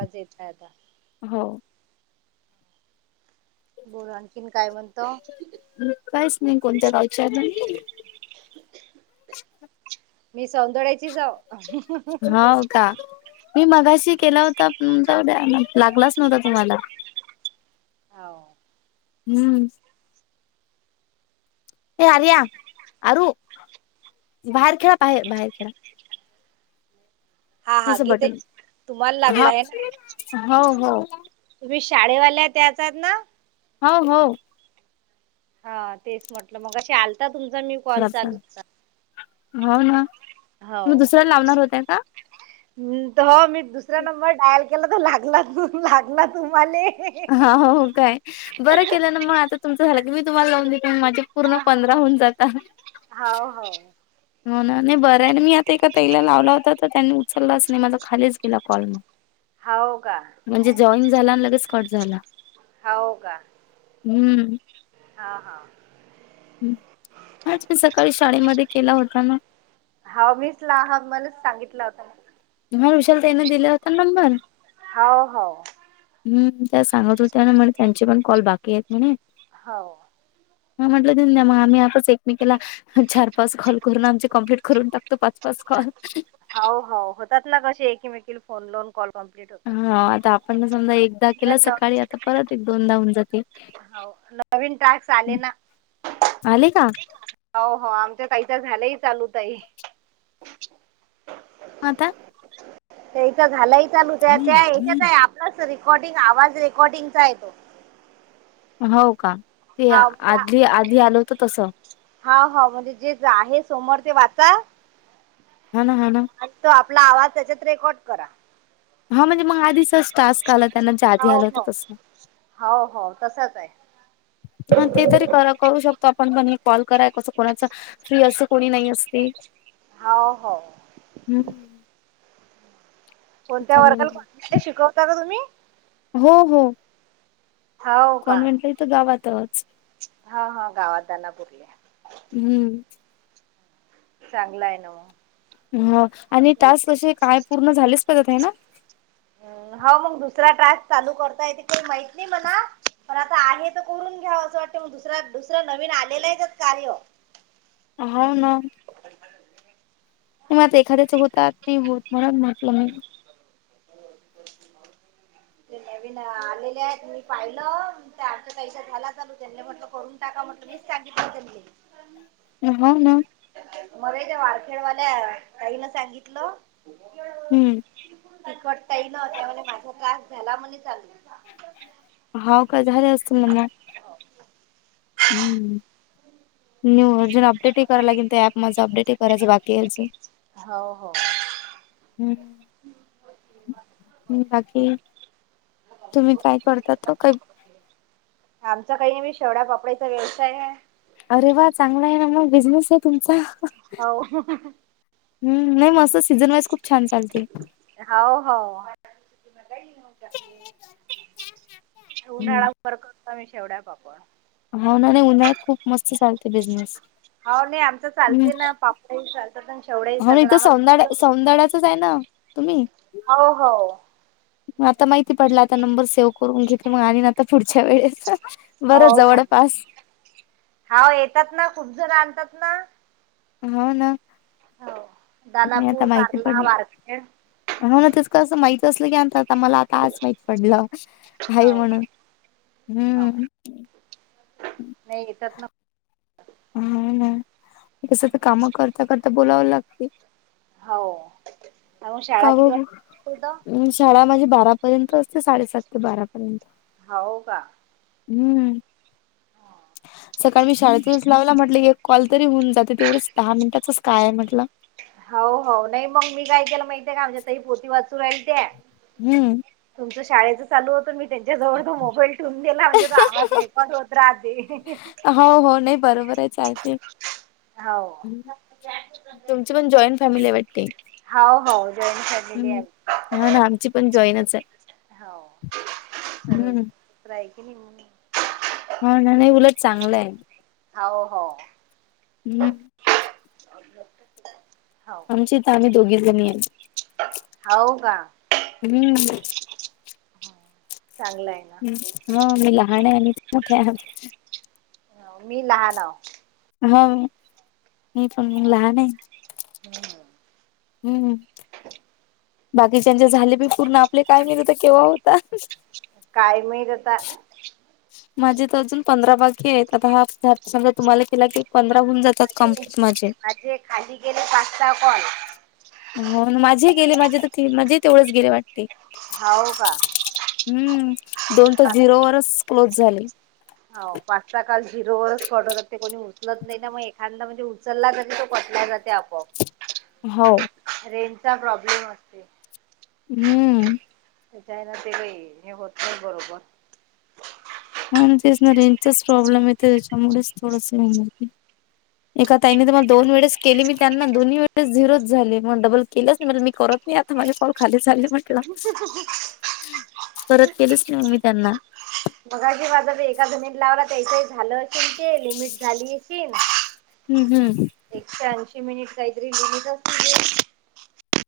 आज येतय आता. हो. बोल आणखीन काय म्हणतो? अं काहीच नाही कोणत्या गावच्या [unintelligible] मी सौंदर्याची जाऊ. हो का? मी मगाशी केला होता तुमचं डायल अ लागलाच नव्हता तुम्हाला. हो. हम्म. हे आर्या आरु बाहेर खेळा, बाहेर बाहेर खेळा. हा हा हेच आहे गीते बटन, तुम्हाला हो लागला आहे ना हो हो. तुम्ही शाळेवाल्या त्याच आहेत ना? हो, हो. हा तेच म्हटलं मगाशी आलता तुमचा आणि मी कॉल खराब चालू झालं होता. हो ना? हो. तुम्ही दुसऱ्याला लावणार होत्या का? तवा मी दुसरा नंबर डायल केला तर लागला लागला तुम्हाला. हा हो हो काय बरं केलं ना मग आता तुमचं झालं की मी तुम्हाला लावून देते मग माझे. पूर्ण पंधरा होऊन जाता. हाव हो. हो ना नाही बरं आहे मी आता एका तईला लावला होता तर त्यांनी उचललाच नाही माझा खालीच गेला कॉल मग. हो का. म्हणजे जॉईन झाला आणि लगेच कट झाला. हो का? हम्, हा आज काय सकाळी शाळेमध्ये. केला होता ना. हा मीस ला हा मलाच सांगितला होता. तुम्हाला विशाल तईने दिले होता नंबर. हाव हाव. हम्म त्या सांगत होत्या ना म्हणे त्यांचे पण कॉल बाकी आहेत म्हणे. हो. हा म्हटलं त मग आम्ही आपच एकमेकीला. चार पाच कॉल करून आमचे कमप्लीट करून टाकतो पाच पाच कॉल. हो हो होतात ना कशी एकीमेकी फोन लोन. कॉ कंप्ट. [unintelligible] हा आता आपण समजा एकदा केलं घटना सकाळी आता परत एक दोनदा होऊन जाते. हो नवीन टास्क आले ना. आले का? हो हो आमच्या ताईचा झालंय चालू ताई. म आता. त्याचा झालाही चालू त्या त्या हच्यात आहे आपला रेकॉर्डिंग आवाज रेकॉर्डिंगचा आहे तो. हो का ते हा म्हणजे अधली आ- आधी आलं होतं तस. हा हो म्हणजे जे आहे समोर ते वाचा. हाणा हाणा. आणि तो आपला आवाज त्याच्यात रेकॉर्ड करा. हा म्हणजे मग आधी टास्क आला. त्यांना चाधी हो आलं होत हो तस ह हो हो तसंच आहे ते तरी. तर करू शकतो आपण पण हे कॉल कराय कसं कोणाच फ्री असत कोणी नाही असते. हो हो. हम्म. कोणत्या त्याच्यामुळे वर्गाला को शिकवता का तुम्ही. हो हो. हो का? कॉन्व्हेंटला इथं गावातच हा हा गावात जानापूरले. हम्म. चांगला आहे ना मग. हो आणि टास्क असे काय पूर्ण झालेच पहित ना. हो मग दुसरा टास्क चालू करताय त माहित नाही मला. पण आता आहे तर करून घ्याव असं वाटतं मग दुसरा दुसरं नवीन आलेलं आहेच कार्य. हो ना. ते मझ एखाद्याच होतात ते होत म्हणत म्हटलं मी. नवीन आलेले आहेत तुम्ही पाहिलं. अच्या पैश झाला चालू त्यांनी म्हटलं करून टाका म्हण मीच सांगितलं त्यांनी. ह ना. मर त्या वारखेड वाल्या ताईंना सांगितलं. हम्म. तिकट ताई न होत्या म्हणे माझा त्रास झाला म्हणे चालू. होव का झाले असतील ना मग. हम्म न्यू वर्जन अपडेट करायला लागेल ते ऍप म अपडेट करायचं बाकी यायचं हाव, हाव हम्म. बाकी तुम्ही काय करता तो काही आमचा काही नाही मी शेवडापापड्याचा व्यवसाय आहे अरे वा चांगला आहे ना मग बिझनेस आहे तुमचा. हाव हम् नाही मस असं सीझन वाईज खूप छान चालते हाव, हाव हम्म उन्हाळा्यावर करतो मी शेवड्या पापड होना ना रे उन्हाळ्यात खूप मस्त चालते बिझनेस हो नाही आमचं हम चालते ना चालतात प शेवढ्या चालात आम्हा तू जाईना मम्मी हाव, हाव आता माहिती पडला आता नंबर सेव्ह करून घेतली मग आणन आता पुढच्या वेळेस बरं जवळपास हाव येतात ना खूप जण आणतात ना हाव ना हाव मी आता दानापूर माहिती कारला पडलं वारखेड हो ना तेस कां असं माहतीत असलं की आणतात आम्हाला आता मला आता आज माहित पडलं आहे हो म्हणून हम नाहीे येतात ना हा ना एस काम करता करता बोलाव लागते हाव काव हंस शाळा म्हजे बारापर्यंत असते साडेसात ते बारापर्यंत हाव का हम्म हा सकाळी शाळेतून लावला म्हटले एक कॉल तरी होऊन जाते तेवढेच दहा मिनिटातच काय म्हटलं हाव, हाव नाही मग मी काय केलं माहतीे का आमच्याही पोती वाचू राहीत्या हम्म तुमच्या शाळेचे चालू होतं मी त्यांच्याजवळ तो मोबाईल टेवून गेला म्हणजे तो आवाज रेकॉर्ड होत राहते होणे बरोबर आहेत चालते हाव तुमची पण जॉईंट फॅमिली आहे वाटते हाव, हाव जॉईन फॅमिली आहे हम्म हा ना आमची पण जॉईनच आहे हाव हम्म सर्वत्र आहे की नाही हा नाही नाही उलट चांगलं आहे हाव, हाव हम्म [inaudible] आमची इथ आम्ही दोघी जणी हाव का हम्म चांगलं आहे ह मी लहान आहे आणि मोठे‌ आहे आम्ही हो मी लहान हाव ह मी पण लहान आहे [inaudible] हम्म बाकीच्याचे झाले पी पूर्ण आपले काय माहीत आता केव्हा होता. काय माहीत आता. माझे तर अजून पंधरा बाकी आहेत आता हा समजा तुम्हाला केला की पंधराहून जात माझे कंप्लीट माझे. माझे खाली गेले पाच सहा कॉल. हो माझे गेले माझे तर माझे तेवढच गेले वाटतेय. हावू का? हम्म दोन ते झिरो वरच क्लोज झाले. हो पाचचा काल झिरोस कडरत ते कोणी उचलत नाही ना मग एखादा म्हणजे. चलला जाते तो पटलाय जाते आपोआप. हो. रेंज चा प्रॉब्लेम असते. हम्म. आहे ना ते काही हे होतय बरोबर. आणि तेच ना रेचाच प्रॉब्लेम येत त्याच्यामुळेच थोडस होणार. एका ताईने मला दोन वेळेस केली मी त्यांना दोन्ही वेळेस झिरोच झाले म्ह मग डबल केलंच नाही मी करत नाही. माझे कॉल खाली झाली म्हटलं. ह. [unintelligible] परत केलंच नाही मग मी त्यांना. बघा जी माझा एका जमीत लावला त्याचही झालं असल ते लिमिट झाली. अशीन हम्म हम्म. एकशे ऐंशी मिनिट काहीतरी लिलीत असे.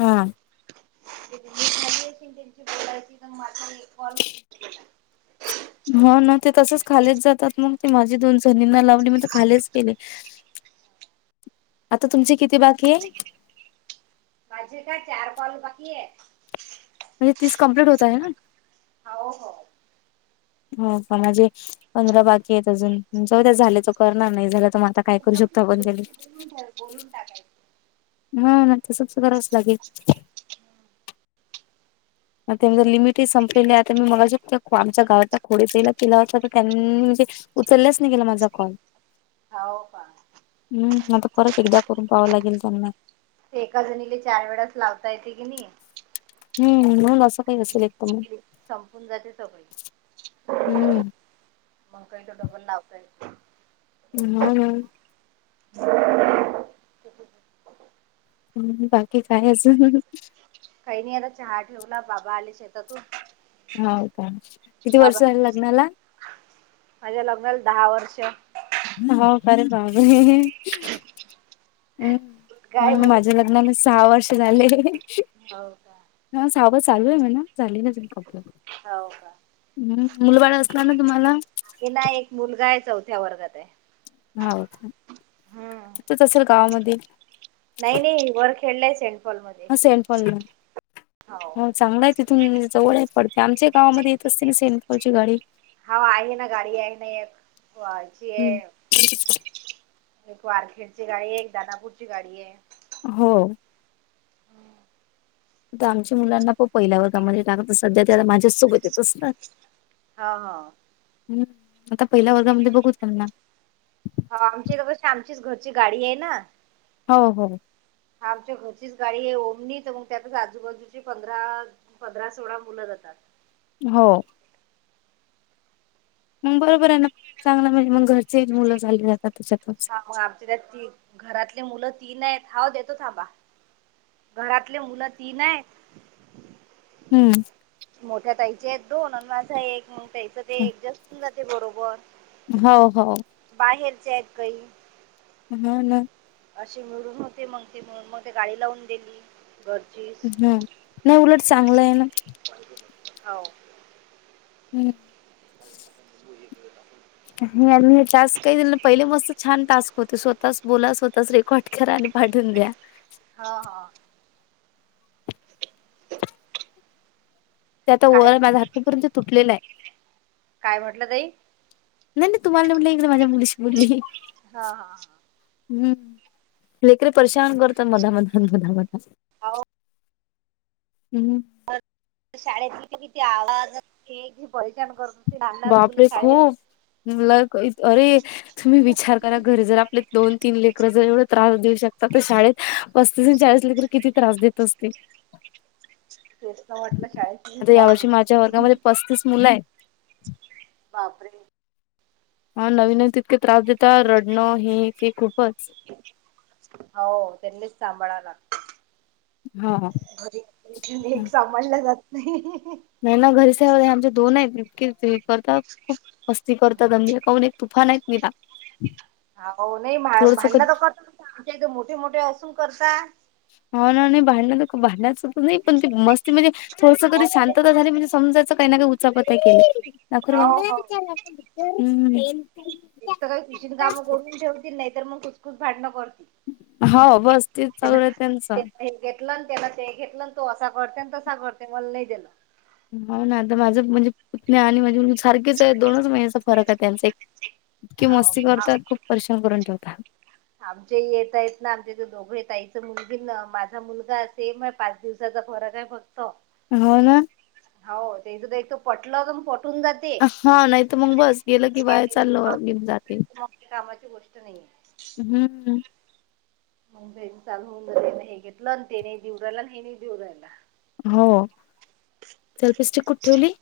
हा. ते खाली आहेत. त्यांची बोलायची तर माझा कॉल. [unintelligible] ह ना ते तसेच खालेच जातात मग ते माझी दोन जणींना लावली मी तर खालेच गेले. [inaudible] आता तुमचे किती बाकी आहे? माझे काय चार कॉल बाकी आहे. म्हणजे तीस कमप्लीट होतय ना. हो हो. हो पण माझे पंधरा बाकी आहेत अजून चौद्या झाले त करणार नाही झाला तर मा. ब बोलून टाकायच. [unintelligible] ह ना तसंच धराच लागेल मग त्यांं लिमिट ह संपलेलं आहे आता मी बगा शक आमच्या गावातल्या खोडेसला केला होता तर त्यांनी म्हणजे. उचलल्याच नाही गेला माझा कॉल. हाव का. हम्म आता परत एकदा करून पाहावं लागेल त्यांना. एका जणीले चार वेळाच लावता येते की नाही. हम्म म्हणून असं काय नसेल एक तर मग. संपून जाते सगळी हम्म मग काही तो डबल लावताय. हम हम. हम् बाकी काय अजून? काही नाही आता चहा ठेवला बाबा आले शेतातून. हो का, किती वर्ष बाबा झालं लग्नाला? माझ्या लग्नाला दहा वर्ष. हो खरे का बापरे काय [unintelligible] म्हण माझेला. मग सहा वर्ष झाले. हाव का. ह सावं चालू आहे म्हना झाले कपड. हाव का. हम् मुलबाळ असला ना तुम्हाला. तिला एक मुलगा आहे चौथ्या वर्गात आहे. हाव हम्म हतच असेल गावामध्ये नाही नाही वर खेळलंय सेंटपॉल मध्ये. ह सेंट पॉल हो ला चांगला आहेत. तिथून जवळ पडते आमच्या गावामध्ये येत असते ना सेंटपॉल ची गाडी हा आहे ना गाडी आहे ना [unintelligible] आहे. हम्म एक वारखेड ची गाडी एक दानापूरची गाडी आहे. हो. तर आमच्या मुलांना पण पहिल्या वर्गामध्ये टाकत सध्या त्याला माझ्या सोबत येत असतात. हा हा. हम् आता पहिल्या वर्गामध्ये बघू त्यांना. हो आमची तर कशी आमचीच घरची गाडी आहे ना. हो.. हो.. आमच्या घरचीच गाडी आहे ओमनी तर मग त्यातच आजूबाजूची पंधरा पंधरा, सोळा मुलं जातात. हो.. मग बरोबर आहे ना चांगला म्हणजे मग घरचे मुलं चालली जातात. त्याच्यातच हां मग आ त्या ती घरातले मुलं तीन आहेत हाव देतो थांबा. घरातले मुलं तीन आहेत. हम्म. मोठ्या ताईच्या आहेत दोन आणि माझा एक मग त्यायच ऍडजेस्ट होऊन जाते बरोबर. हाव.. हाव. बाहेरचे आहेत काई हा ना. असे मुरूम होते मग ते मुरूम मग ते गाडी लावून दिली घरची. हम् नाही उलट चांगलं आहे ना. [unintelligible] हावू.. हम्. आणि हे टास्क काही दिलं ना पहिले मस्त छान टास्क होते स्वतः बोला स्वतःच रेकॉर्ड करा आणि पाठून द्या. हो ह. ते आता काय ओरल माझ ही [unintelligible] पर्यंत तुटलेला आहे. काय म्हटलं तई. नाही नाही तुम्हाला नाही म्हटलं इकडं माझ्या मुलीशी बोलली. हा हा. हम्म. लेकरी परशान करतात मधामध मधामध. अहो हम्म. शाळेत इथ किती किती आवाज ही पहिचान करून बापरे! ! खूप ल अरे तुम्ही विचार करा घर जर आपले. दोन तीन लेकरं जर एवढे त्रास देऊ शकतात. तर शाळेत पस्तीस, चाळीस लेकरं किती त्रास देत असतील. तेच म्हटलं शाळेत किती आता या त्रास वर्षी माझ्या देते वर्गामध्ये [unintelligible] पस्तीस मुलं आहेत. बापरे! ! हा नवीन तितके त्रास देेतात रडणं हे ते खूपच. हो त्यांनीच सांभाळायला लागतय. हा ह. घरी एक सांभाळला जात नाही. नाही ना घरीच आमचे दोन आहे इतकी करतात खूप. मस्ती करतात दम द काऊन एक तुफान आहेत निला. हा नाही भांडणं तर करत न आमच्या इथे मोठे मोठे असून करता. हा ना नाही भांडण तर भांडणच नाही पण ते मस्ती म्हणजे. थोडस करी मग ते शांतता झाली म्हणजे समजायचं काही ना काही उचापतय केलीखोर. हो हो हम्. एक तर काही किचन कामं करून ठेवतील नाही तर मग कुसखुस भांडणं करतील. हो बस. तेच त्याला चालू आहे त्यांचं हे घेतलं त्याला ते घेतलं तो असा करते तसा करते मला नाही दिलं. हो ना आता माझं म्हणजे पुतण्या आणि माझी मु सारखेच आहे दोनच महिन्याचा फरक आहे त्यांचा एक. इतकी हाव मस्ती करतात खूप परिश्रम करून ठेवत. आमचे येत आहेत ना आमचे ते दोघं आहेतचं मुलगी माझा मुलगा असेम आहे पाच दिवस. त्याचा फरक काय बघतो. हो ना? हो ते सु एक पटलं तर पटून जात. हा नाही तर मग बस गेलं की बाहेर चाललं घेऊन जाते. मग ते कामाची गोष्ट नाहीये. हम्म. री चाल होऊ न दे नाही हे घेतलं आणि ते नाही देऊ राहिला आणि हे नाही देऊ राला. हो सल्पिस्टिक कुठ ठेवली?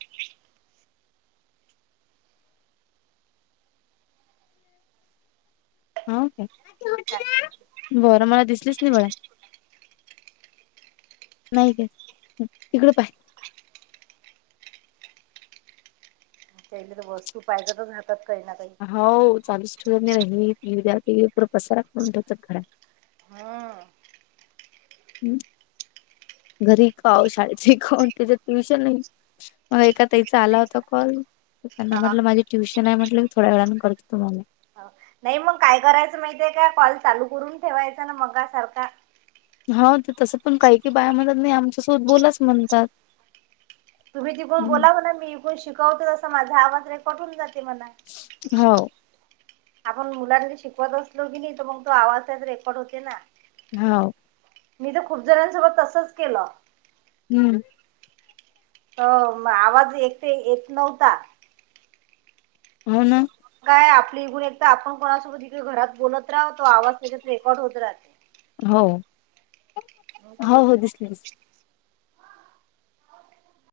हा का बरं, मला दिसलीच नाही बाळा! नाही का तिकड पाहि. त्या तर वस्तू पाहिज तरच राहात काही ना काही. हो चालूच ठेव रहीद्या त पुढ पसारा म्हणून ठेवतात घराात. हा. हम् घरी काव शाळेत शखव त ट्यूशन नाही. मग एका ताईचा आला होता कॉल. त्यांना हा म्हटलं माझी ट्युशन आहे म्हट की थोड्या वेळाने करते तुम्हाला. नाही मग काय करायचं माहिते का कॉल चालू करून ठेवायचा ना मग सारखा. ह ते तसं पण काही की बायामध्ये नाही आमच्यासोबत बोलाच म्हणतात. तुम्ही तिकून हम्म. बोला म्ह मी इकून शिकवते तसं माझा आवाज् रेकॉर्ड होऊन जाते म्हणा. हाव. आपण मुलां शिकवत असलो की नाही तर मग तो आवाज त्याच रेकॉर्ड होते ना. हाव. मी तर खूप जणांसोबत तसंच केलं. हम्म. अ आवाज एकटे येत नव्हता. हो ना. काय आपली इघून एक तर आपण कोणासोबत इथडे घरात बोलत राह तो आवाज त्याच्यात रेकॉर्ड होत राहत. हो मग हो हो तसंच दिसलेस.